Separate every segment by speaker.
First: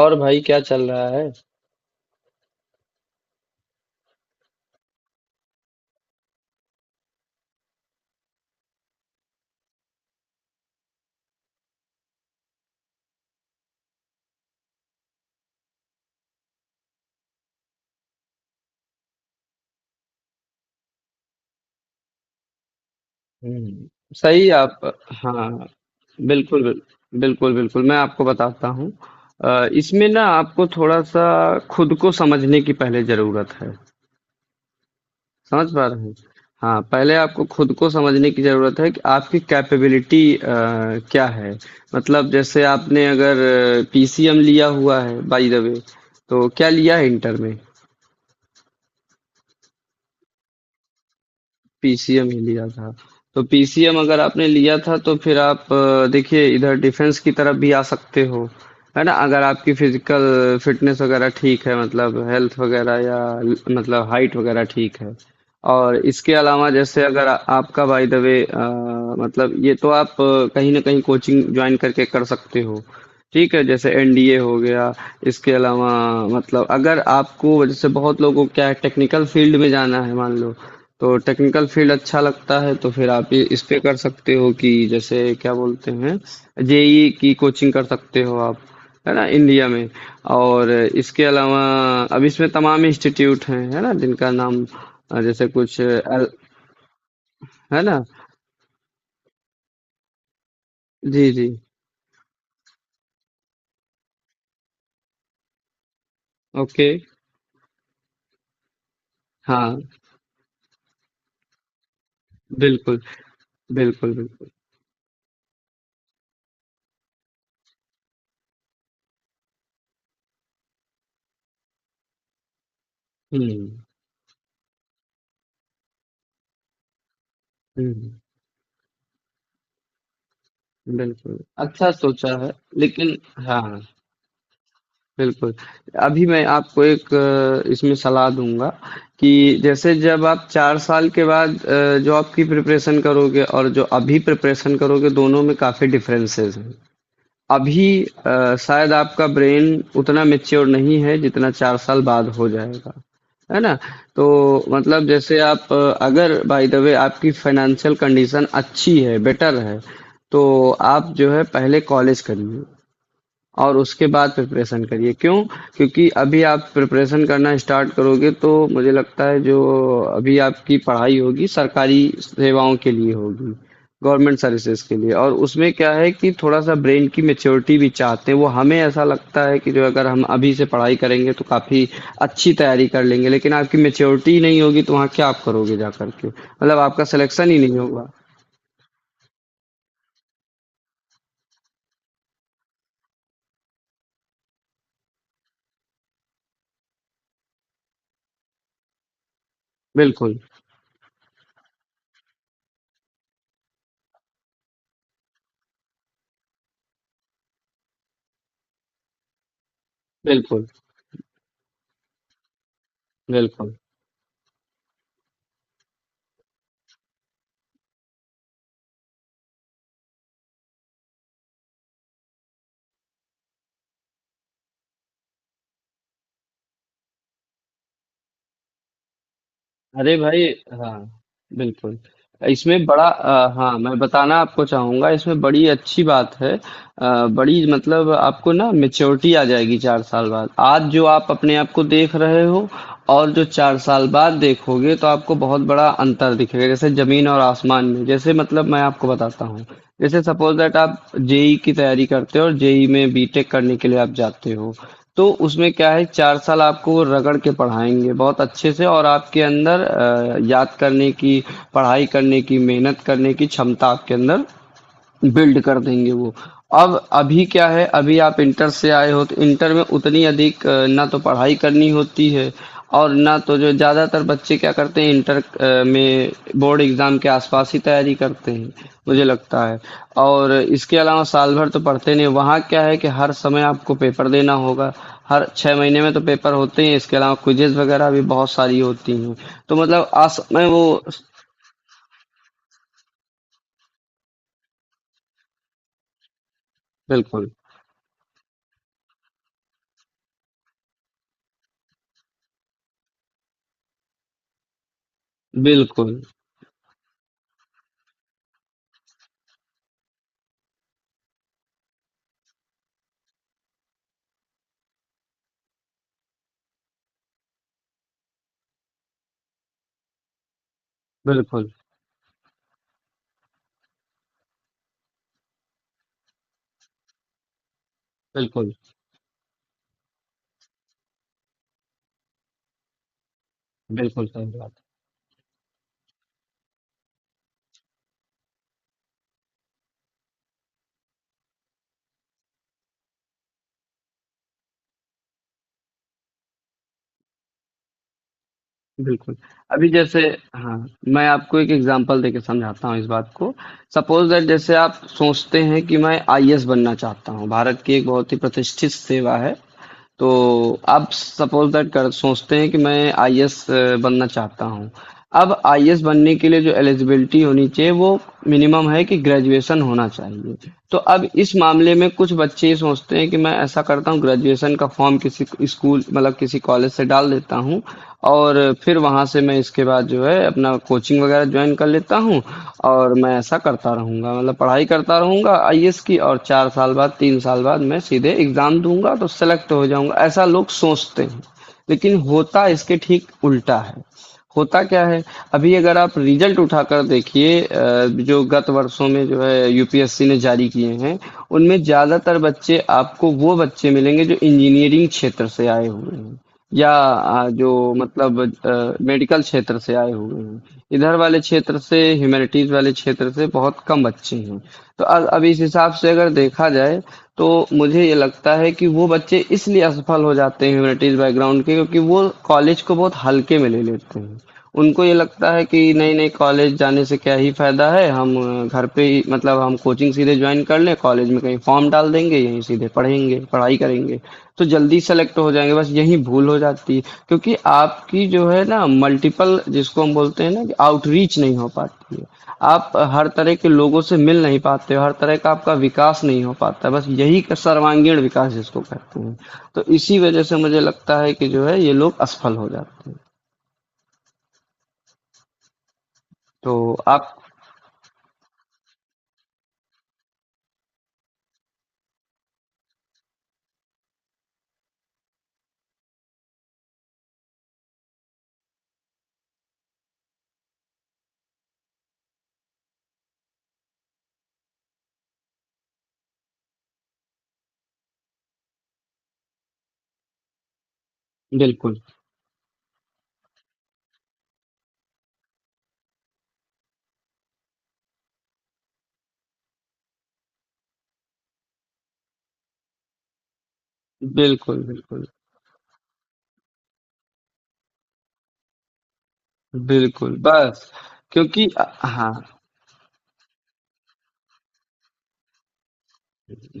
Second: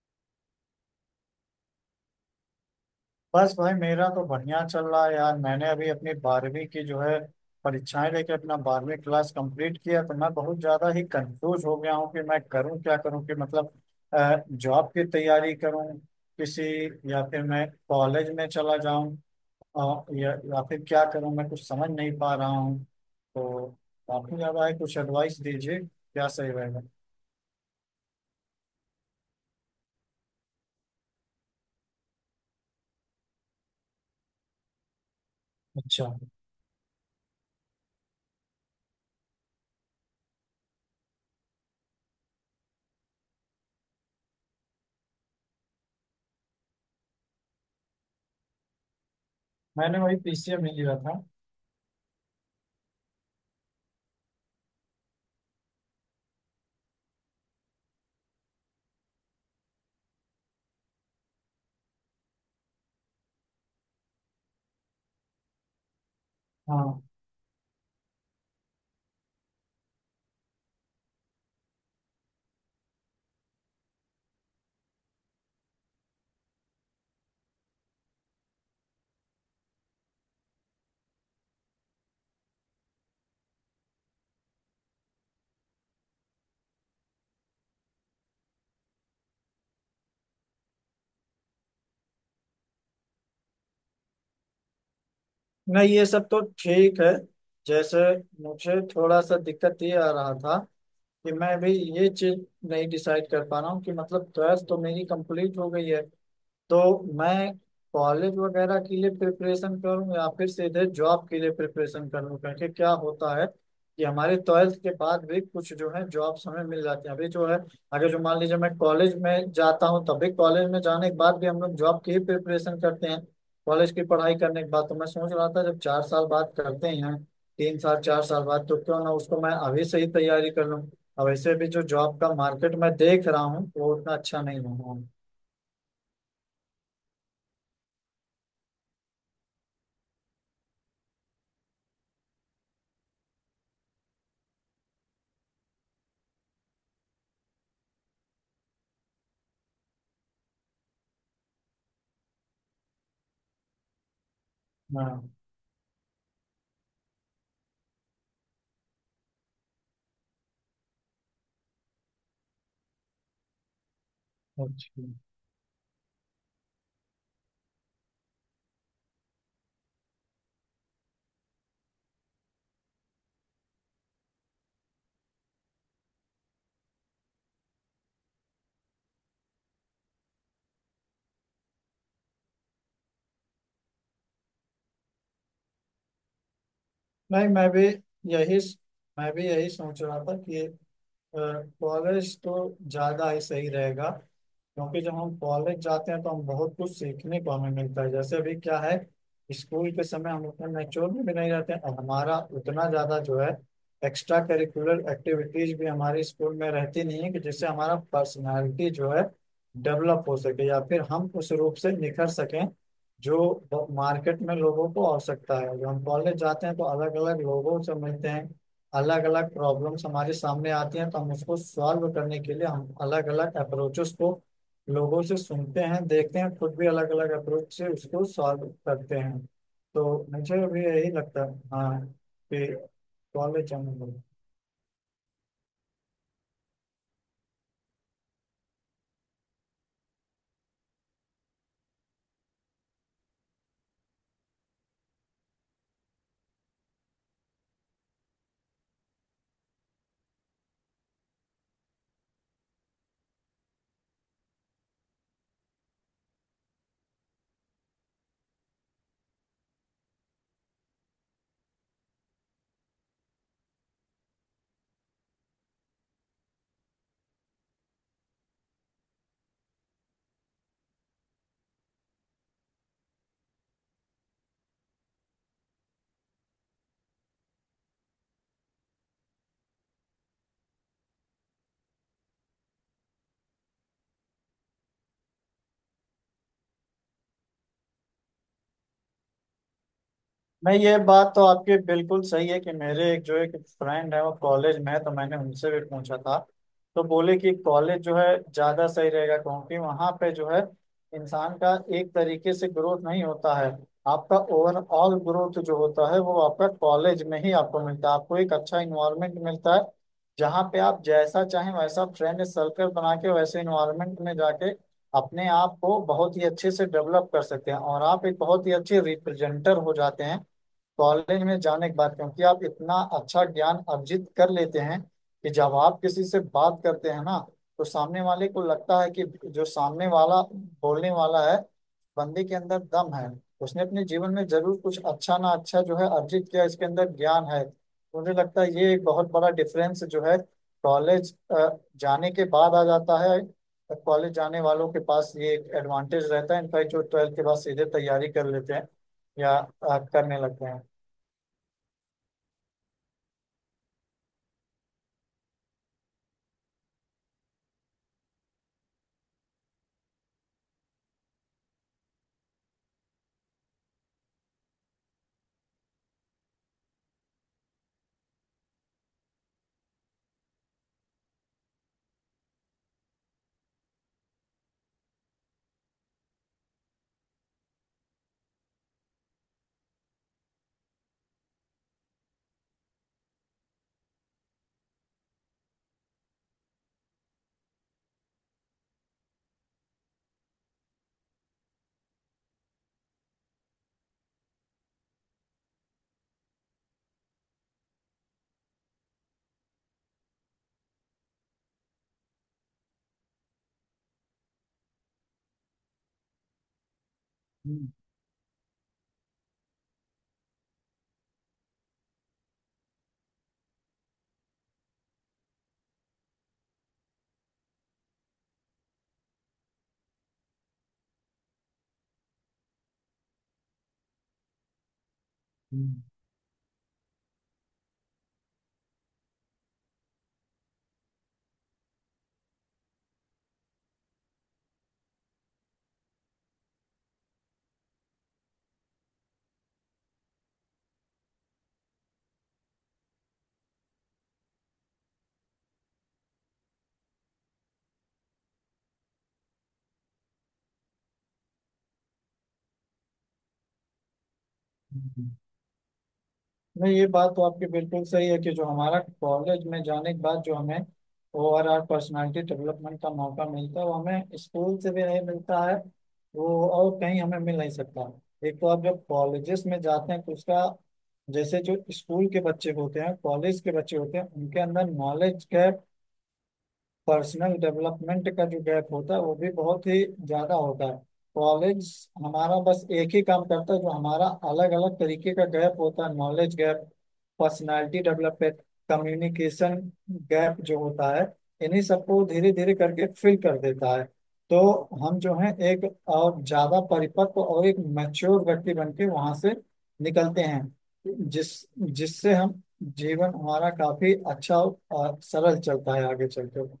Speaker 1: और भाई क्या चल रहा है?
Speaker 2: बस भाई, मेरा तो बढ़िया चल रहा है यार। मैंने अभी अपनी बारहवीं की जो है परीक्षाएं लेके अपना बारहवीं क्लास कंप्लीट किया, तो मैं बहुत ज्यादा ही कंफ्यूज हो गया हूँ कि मैं करूँ क्या करूँ कि मतलब जॉब की तैयारी करूँ किसी, या फिर मैं कॉलेज में चला जाऊँ, और या फिर क्या करूँ, मैं कुछ समझ नहीं पा रहा हूँ तो
Speaker 1: हम्म।
Speaker 2: काफी
Speaker 1: सही
Speaker 2: ज्यादा है।
Speaker 1: आप।
Speaker 2: कुछ एडवाइस
Speaker 1: हाँ।
Speaker 2: दीजिए, क्या सही
Speaker 1: बिल्कुल
Speaker 2: रहेगा।
Speaker 1: बिल्कुल बिल्कुल मैं आपको बताता हूँ। इसमें ना आपको थोड़ा सा खुद को समझने की पहले जरूरत है। समझ पा
Speaker 2: अच्छा।
Speaker 1: रहे हैं? हाँ, पहले आपको खुद को समझने की जरूरत है कि आपकी कैपेबिलिटी क्या है। मतलब जैसे आपने अगर पीसीएम लिया हुआ है बाय द वे, तो क्या लिया है इंटर में?
Speaker 2: मैंने वही पीसीएम ही लिया था।
Speaker 1: पीसीएम ही लिया था। तो पीसीएम अगर आपने लिया था तो फिर आप देखिए इधर डिफेंस की तरफ भी आ सकते हो, है ना? अगर आपकी फिजिकल फिटनेस वगैरह ठीक है मतलब हेल्थ वगैरह या मतलब हाइट वगैरह ठीक है। और इसके अलावा
Speaker 2: हाँ।
Speaker 1: जैसे अगर आपका बाय द वे मतलब ये तो आप कहीं ना कहीं कोचिंग ज्वाइन करके कर सकते हो। ठीक है जैसे एनडीए हो गया। इसके अलावा मतलब अगर आपको जैसे बहुत लोगों को क्या है टेक्निकल फील्ड में जाना है मान लो, तो टेक्निकल फील्ड अच्छा लगता है तो फिर आप ये इस पे कर सकते हो कि जैसे क्या बोलते हैं जेई की कोचिंग कर सकते हो आप, है ना, इंडिया में। और इसके अलावा अब इसमें तमाम इंस्टीट्यूट हैं, है ना, जिनका नाम जैसे कुछ
Speaker 2: नहीं, ये
Speaker 1: अल,
Speaker 2: सब तो ठीक है।
Speaker 1: है
Speaker 2: जैसे,
Speaker 1: ना।
Speaker 2: मुझे थोड़ा सा दिक्कत ये आ रहा था
Speaker 1: जी
Speaker 2: कि
Speaker 1: जी।
Speaker 2: मैं भी ये चीज नहीं डिसाइड कर पा रहा हूँ कि मतलब ट्वेल्थ तो मेरी कंप्लीट हो गई है, तो
Speaker 1: ओके।
Speaker 2: मैं कॉलेज वगैरह के लिए
Speaker 1: हाँ,
Speaker 2: प्रिपरेशन करूं या फिर सीधे जॉब के लिए प्रिपरेशन करूं, क्योंकि क्या
Speaker 1: बिल्कुल
Speaker 2: होता है कि
Speaker 1: बिल्कुल
Speaker 2: हमारे
Speaker 1: बिल्कुल।
Speaker 2: ट्वेल्थ के बाद भी कुछ जो है जॉब्स हमें मिल जाती है अभी जो है। अगर जो मान लीजिए मैं कॉलेज में जाता हूँ, तभी कॉलेज में जाने के बाद भी हम लोग जॉब की ही प्रिपरेशन करते हैं
Speaker 1: हम्म।
Speaker 2: कॉलेज की पढ़ाई करने के बाद। तो मैं सोच रहा था जब चार साल बाद करते ही हैं, तीन साल
Speaker 1: हम्म।
Speaker 2: चार साल बाद, तो क्यों ना उसको मैं अभी से ही तैयारी कर लूँ। और
Speaker 1: बिल्कुल,
Speaker 2: वैसे भी जो
Speaker 1: अच्छा
Speaker 2: जॉब
Speaker 1: सोचा
Speaker 2: का
Speaker 1: है
Speaker 2: मार्केट मैं
Speaker 1: लेकिन।
Speaker 2: देख रहा हूँ,
Speaker 1: हाँ,
Speaker 2: वो उतना अच्छा नहीं हो रहा है।
Speaker 1: बिल्कुल। अभी मैं आपको एक इसमें सलाह दूँगा कि जैसे जब आप 4 साल के बाद जो आपकी प्रिपरेशन करोगे और जो अभी प्रिपरेशन करोगे, दोनों में काफ़ी डिफरेंसेस हैं। अभी शायद आपका ब्रेन उतना मैच्योर नहीं है जितना चार साल बाद हो जाएगा, है ना। तो मतलब
Speaker 2: हाँ,
Speaker 1: जैसे आप अगर बाय द वे आपकी फाइनेंशियल कंडीशन अच्छी है बेटर है, तो आप जो है पहले कॉलेज करिए और उसके बाद प्रिपरेशन
Speaker 2: अच्छा।
Speaker 1: करिए क्यों, क्योंकि अभी आप प्रिपरेशन करना स्टार्ट करोगे तो मुझे लगता है जो अभी आपकी पढ़ाई होगी सरकारी सेवाओं के लिए होगी, गवर्नमेंट सर्विसेज के लिए, और उसमें क्या है कि थोड़ा सा ब्रेन की मेच्योरिटी भी चाहते हैं वो। हमें ऐसा लगता है कि जो अगर हम अभी से पढ़ाई करेंगे तो काफ़ी अच्छी तैयारी कर लेंगे लेकिन आपकी मेच्योरिटी नहीं होगी तो वहाँ क्या आप करोगे जा करके, मतलब आपका
Speaker 2: नहीं,
Speaker 1: सिलेक्शन ही नहीं होगा।
Speaker 2: यही मैं भी यही सोच रहा था कि कॉलेज तो ज़्यादा ही सही रहेगा, क्योंकि जब हम कॉलेज जाते हैं तो हम बहुत कुछ सीखने को हमें मिलता है। जैसे अभी क्या है, स्कूल के समय
Speaker 1: बिल्कुल
Speaker 2: हम उतना नेचुरल में भी नहीं रहते हैं, और हमारा उतना ज़्यादा जो है एक्स्ट्रा करिकुलर एक्टिविटीज भी हमारे स्कूल में रहती नहीं है, कि जिससे हमारा पर्सनालिटी जो है डेवलप हो
Speaker 1: बिल्कुल
Speaker 2: सके या फिर हम उस रूप से निखर सकें,
Speaker 1: बिल्कुल।
Speaker 2: जो मार्केट में लोगों को आवश्यकता है। जब हम कॉलेज जाते हैं तो अलग अलग लोगों से मिलते हैं, अलग अलग प्रॉब्लम्स हमारे सामने आती हैं, तो हम उसको सॉल्व करने के लिए हम अलग अलग अप्रोचेस को लोगों से सुनते हैं, देखते हैं, खुद भी अलग अलग अप्रोच से उसको सॉल्व करते हैं।
Speaker 1: अरे
Speaker 2: तो
Speaker 1: भाई,
Speaker 2: मुझे भी
Speaker 1: हाँ,
Speaker 2: यही लगता है,
Speaker 1: बिल्कुल।
Speaker 2: हाँ कि
Speaker 1: इसमें बड़ा
Speaker 2: कॉलेज
Speaker 1: हाँ
Speaker 2: जाना
Speaker 1: मैं
Speaker 2: चाहिए।
Speaker 1: बताना आपको चाहूंगा, इसमें बड़ी अच्छी बात है बड़ी मतलब आपको ना मेच्योरिटी आ जाएगी चार साल बाद। आज जो आप अपने आप को देख रहे हो और जो चार साल बाद देखोगे तो आपको बहुत बड़ा अंतर दिखेगा, जैसे जमीन और आसमान में। जैसे मतलब मैं आपको बताता हूँ, जैसे सपोज दैट आप जेई की तैयारी करते हो और जेई में बीटेक करने के लिए आप जाते हो, तो उसमें क्या है 4 साल आपको वो रगड़ के पढ़ाएँगे बहुत अच्छे से और आपके अंदर याद करने की, पढ़ाई करने की, मेहनत करने की क्षमता आपके अंदर बिल्ड कर देंगे वो। अब अभी क्या है, अभी आप इंटर से आए हो तो इंटर में उतनी अधिक ना तो पढ़ाई करनी होती है और ना तो जो, ज़्यादातर बच्चे क्या करते हैं इंटर में बोर्ड एग्ज़ाम के आसपास ही तैयारी करते हैं, मुझे लगता है। और इसके अलावा साल भर तो पढ़ते नहीं, वहाँ क्या है कि हर समय आपको पेपर देना होगा, हर छः महीने में तो पेपर होते हैं, इसके अलावा क्विजेज वगैरह भी बहुत सारी होती हैं। तो मतलब आस में
Speaker 2: नहीं,
Speaker 1: वो।
Speaker 2: ये बात तो आपकी बिल्कुल सही है कि मेरे एक जो एक फ्रेंड है वो कॉलेज में है, तो मैंने उनसे भी पूछा था तो बोले
Speaker 1: बिल्कुल
Speaker 2: कि कॉलेज जो है ज़्यादा सही रहेगा, क्योंकि वहाँ पे जो है इंसान का एक तरीके से ग्रोथ नहीं होता है। आपका ओवरऑल ग्रोथ जो होता
Speaker 1: बिल्कुल
Speaker 2: है वो आपका कॉलेज में ही आपको मिलता है। आपको एक अच्छा इन्वायरमेंट मिलता है जहाँ पे आप जैसा चाहें वैसा फ्रेंड सर्कल बना के वैसे इन्वायरमेंट में जाके अपने आप को बहुत ही अच्छे से डेवलप कर सकते हैं, और आप एक बहुत ही अच्छे रिप्रेजेंटर हो जाते हैं कॉलेज में
Speaker 1: बिल्कुल
Speaker 2: जाने के बाद, क्योंकि आप इतना अच्छा ज्ञान अर्जित कर लेते हैं कि जब आप किसी से बात करते हैं ना तो सामने वाले को
Speaker 1: बिल्कुल।
Speaker 2: लगता है कि जो सामने वाला बोलने वाला है, बंदे के अंदर दम है, उसने अपने
Speaker 1: बिल्कुल,
Speaker 2: जीवन में
Speaker 1: सही बात
Speaker 2: जरूर कुछ अच्छा ना अच्छा जो है अर्जित किया, इसके अंदर ज्ञान है। तो मुझे लगता है ये एक बहुत बड़ा डिफरेंस जो है कॉलेज जाने के बाद आ जाता है। कॉलेज जाने वालों के पास ये एक एडवांटेज रहता है, इनफैक्ट जो ट्वेल्थ के बाद सीधे तैयारी कर लेते हैं
Speaker 1: है। बिल्कुल।
Speaker 2: या
Speaker 1: अभी जैसे,
Speaker 2: करने लगते हैं।
Speaker 1: हाँ, मैं आपको एक एग्ज़ाम्पल देके समझाता हूँ इस बात को। सपोज़ दैट जैसे आप सोचते हैं कि मैं आईएएस बनना चाहता हूँ, भारत की एक बहुत ही प्रतिष्ठित सेवा है। तो आप सपोज़ दैट कर सोचते हैं कि मैं आईएएस बनना चाहता हूँ। अब आईएएस बनने के लिए जो एलिजिबिलिटी होनी चाहिए वो मिनिमम है कि ग्रेजुएशन होना चाहिए। तो अब इस मामले में कुछ बच्चे ये सोचते हैं कि मैं ऐसा करता हूँ, ग्रेजुएशन का फ़ॉर्म किसी स्कूल मतलब किसी कॉलेज से डाल देता हूँ और फिर वहाँ से मैं इसके बाद जो है अपना कोचिंग वगैरह ज्वाइन कर लेता हूँ और मैं ऐसा करता रहूँगा, मतलब पढ़ाई करता रहूँगा आईएएस की, और चार साल बाद तीन साल बाद मैं सीधे एग्ज़ाम दूंगा तो सेलेक्ट हो जाऊँगा, ऐसा लोग सोचते हैं। लेकिन होता इसके ठीक उल्टा है। होता क्या है, अभी अगर आप रिजल्ट उठाकर देखिए जो गत वर्षों में जो है यूपीएससी ने जारी किए हैं, उनमें ज़्यादातर बच्चे आपको वो बच्चे मिलेंगे जो इंजीनियरिंग क्षेत्र से आए हुए हैं। या
Speaker 2: हम्म,
Speaker 1: जो मतलब मेडिकल क्षेत्र से आए हुए हैं। इधर वाले क्षेत्र से, ह्यूमैनिटीज वाले क्षेत्र से बहुत कम बच्चे हैं। तो अब इस हिसाब से अगर देखा जाए तो मुझे ये लगता है कि वो बच्चे इसलिए असफल हो जाते हैं ह्यूमैनिटीज बैकग्राउंड के, क्योंकि वो कॉलेज को बहुत हल्के में ले लेते हैं। उनको ये लगता है कि
Speaker 2: हम्म,
Speaker 1: नहीं नहीं, कॉलेज जाने से क्या ही फायदा है, हम घर पे ही मतलब हम कोचिंग सीधे ज्वाइन कर लें, कॉलेज में कहीं फॉर्म डाल देंगे यहीं सीधे पढ़ेंगे पढ़ाई करेंगे तो जल्दी सेलेक्ट हो जाएंगे, बस यही भूल हो जाती है। क्योंकि आपकी जो है ना मल्टीपल जिसको हम बोलते हैं ना कि आउटरीच नहीं हो पाती है, आप हर तरह के लोगों से मिल नहीं पाते हो, हर तरह का आपका विकास नहीं हो पाता, बस यही का सर्वांगीण विकास जिसको कहते हैं। तो इसी वजह से मुझे लगता है कि जो है ये लोग असफल हो जाते हैं।
Speaker 2: हम्म।
Speaker 1: तो
Speaker 2: नहीं, ये बात
Speaker 1: आप।
Speaker 2: तो आपकी बिल्कुल सही है कि जो हमारा कॉलेज में जाने के बाद जो हमें ओवरऑल पर्सनालिटी डेवलपमेंट का मौका मिलता है वो हमें स्कूल से भी नहीं मिलता है, वो और कहीं हमें मिल नहीं सकता। एक तो आप जब कॉलेजेस में जाते हैं तो उसका, जैसे जो स्कूल के बच्चे होते हैं कॉलेज के बच्चे होते हैं उनके अंदर नॉलेज गैप, पर्सनल डेवलपमेंट का जो गैप होता है वो भी बहुत ही ज्यादा होता है। कॉलेज
Speaker 1: बिल्कुल,
Speaker 2: हमारा बस एक ही काम करता है, जो हमारा अलग अलग तरीके का गैप होता है, knowledge gap, personality development, communication gap जो होता है, इन्हीं सबको धीरे धीरे करके फिल कर देता है। तो
Speaker 1: बिल्कुल,
Speaker 2: हम
Speaker 1: बिल्कुल,
Speaker 2: जो है एक और ज्यादा परिपक्व और एक मैच्योर व्यक्ति बन के वहां से
Speaker 1: बिल्कुल,
Speaker 2: निकलते हैं,
Speaker 1: बस
Speaker 2: जिस
Speaker 1: क्योंकि हाँ,
Speaker 2: जिससे हम जीवन हमारा काफी अच्छा और सरल चलता है आगे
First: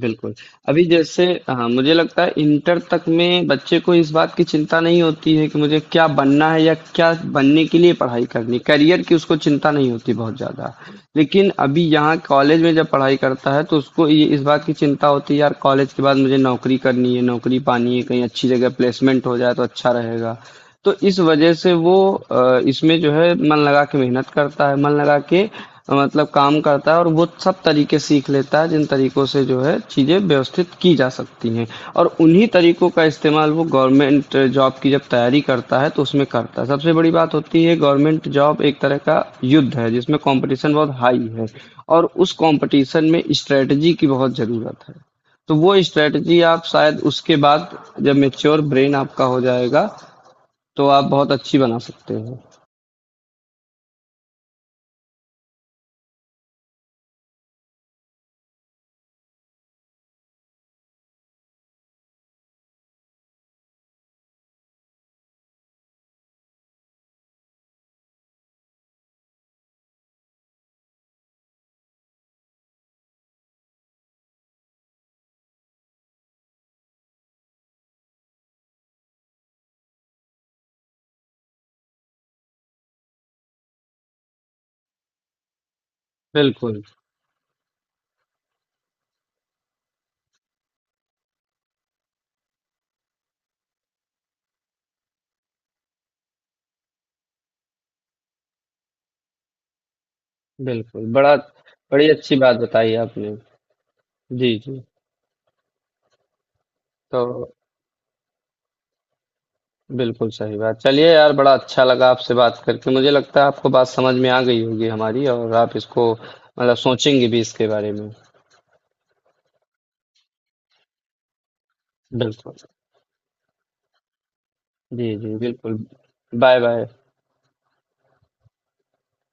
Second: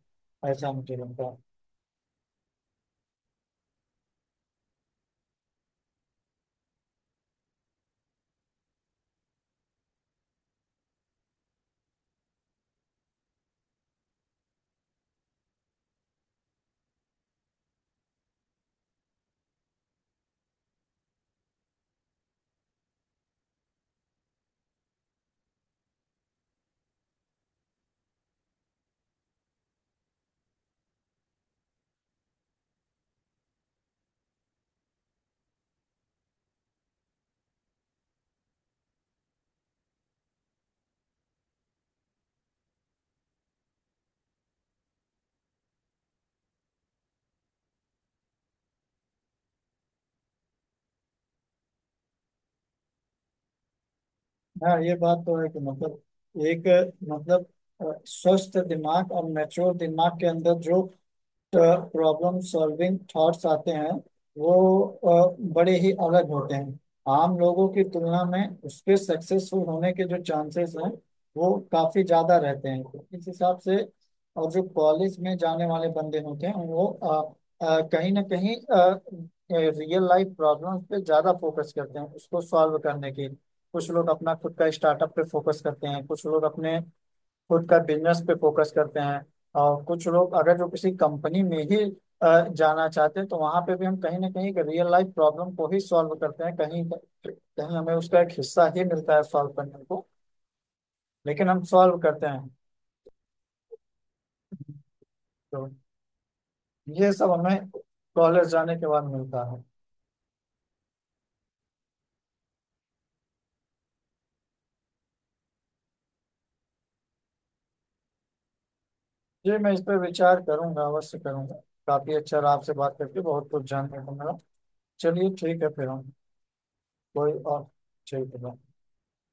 Speaker 1: बिल्कुल।
Speaker 2: ऐसा
Speaker 1: अभी
Speaker 2: मुझे
Speaker 1: जैसे,
Speaker 2: लगता है।
Speaker 1: हाँ, मुझे लगता है इंटर तक में बच्चे को इस बात की चिंता नहीं होती है कि मुझे क्या बनना है या क्या बनने के लिए पढ़ाई करनी है, करियर की उसको चिंता नहीं होती बहुत ज़्यादा। लेकिन अभी यहाँ कॉलेज में जब पढ़ाई करता है तो उसको ये इस बात की चिंता होती है यार कॉलेज के बाद मुझे नौकरी करनी है, नौकरी पानी है, कहीं अच्छी जगह प्लेसमेंट हो जाए तो अच्छा रहेगा। तो इस वजह से वो इसमें जो है मन लगा के मेहनत करता है, मन लगा के मतलब काम करता है, और वो सब तरीके सीख लेता है जिन तरीकों से जो है चीज़ें व्यवस्थित की जा सकती हैं, और उन्हीं तरीकों का इस्तेमाल वो गवर्नमेंट जॉब की जब तैयारी करता है तो उसमें करता है। सबसे बड़ी बात होती है, गवर्नमेंट जॉब एक तरह का युद्ध है जिसमें कंपटीशन बहुत हाई है और उस कंपटीशन में स्ट्रेटजी की बहुत ज़रूरत है। तो वो स्ट्रेटजी आप शायद उसके बाद, जब मेच्योर ब्रेन आपका हो जाएगा, तो आप बहुत अच्छी बना सकते हो।
Speaker 2: हाँ, ये बात तो है कि मतलब एक मतलब स्वस्थ दिमाग और मैच्योर दिमाग के अंदर जो प्रॉब्लम सॉल्विंग थॉट्स आते हैं वो बड़े ही अलग होते हैं आम लोगों की तुलना में। उसके सक्सेसफुल होने के जो चांसेस हैं वो काफ़ी ज़्यादा रहते हैं इस हिसाब से। और जो कॉलेज में जाने वाले बंदे होते हैं वो कहीं ना कहीं रियल लाइफ प्रॉब्लम्स पे ज़्यादा फोकस करते हैं उसको सॉल्व करने के। कुछ लोग अपना खुद का स्टार्टअप पे फोकस करते हैं, कुछ लोग अपने
Speaker 1: बिल्कुल,
Speaker 2: खुद का बिजनेस पे फोकस करते हैं, और कुछ लोग अगर जो किसी कंपनी में ही जाना चाहते हैं तो वहां पे भी हम कहीं ना कहीं रियल लाइफ प्रॉब्लम को ही सॉल्व करते हैं, कहीं कहीं हमें उसका एक हिस्सा ही मिलता है सॉल्व करने को,
Speaker 1: बिल्कुल। बड़ा
Speaker 2: लेकिन हम सॉल्व
Speaker 1: बड़ी
Speaker 2: करते
Speaker 1: अच्छी
Speaker 2: हैं।
Speaker 1: बात बताई आपने। जी, जी।
Speaker 2: तो ये
Speaker 1: तो
Speaker 2: सब हमें कॉलेज जाने के बाद मिलता है।
Speaker 1: बिल्कुल सही बात। चलिए यार, बड़ा अच्छा लगा आपसे बात करके। मुझे लगता है आपको बात समझ में आ गई होगी हमारी और आप इसको मतलब सोचेंगे भी इसके बारे में।
Speaker 2: जी, मैं इस पर विचार करूंगा, अवश्य करूंगा। काफी अच्छा रहा
Speaker 1: बिल्कुल।
Speaker 2: आपसे बात करके, बहुत कुछ जानने को मिला।
Speaker 1: जी,
Speaker 2: चलिए
Speaker 1: जी,
Speaker 2: ठीक है
Speaker 1: बिल्कुल।
Speaker 2: फिर हम
Speaker 1: बाय, बाय।
Speaker 2: कोई और, ठीक है।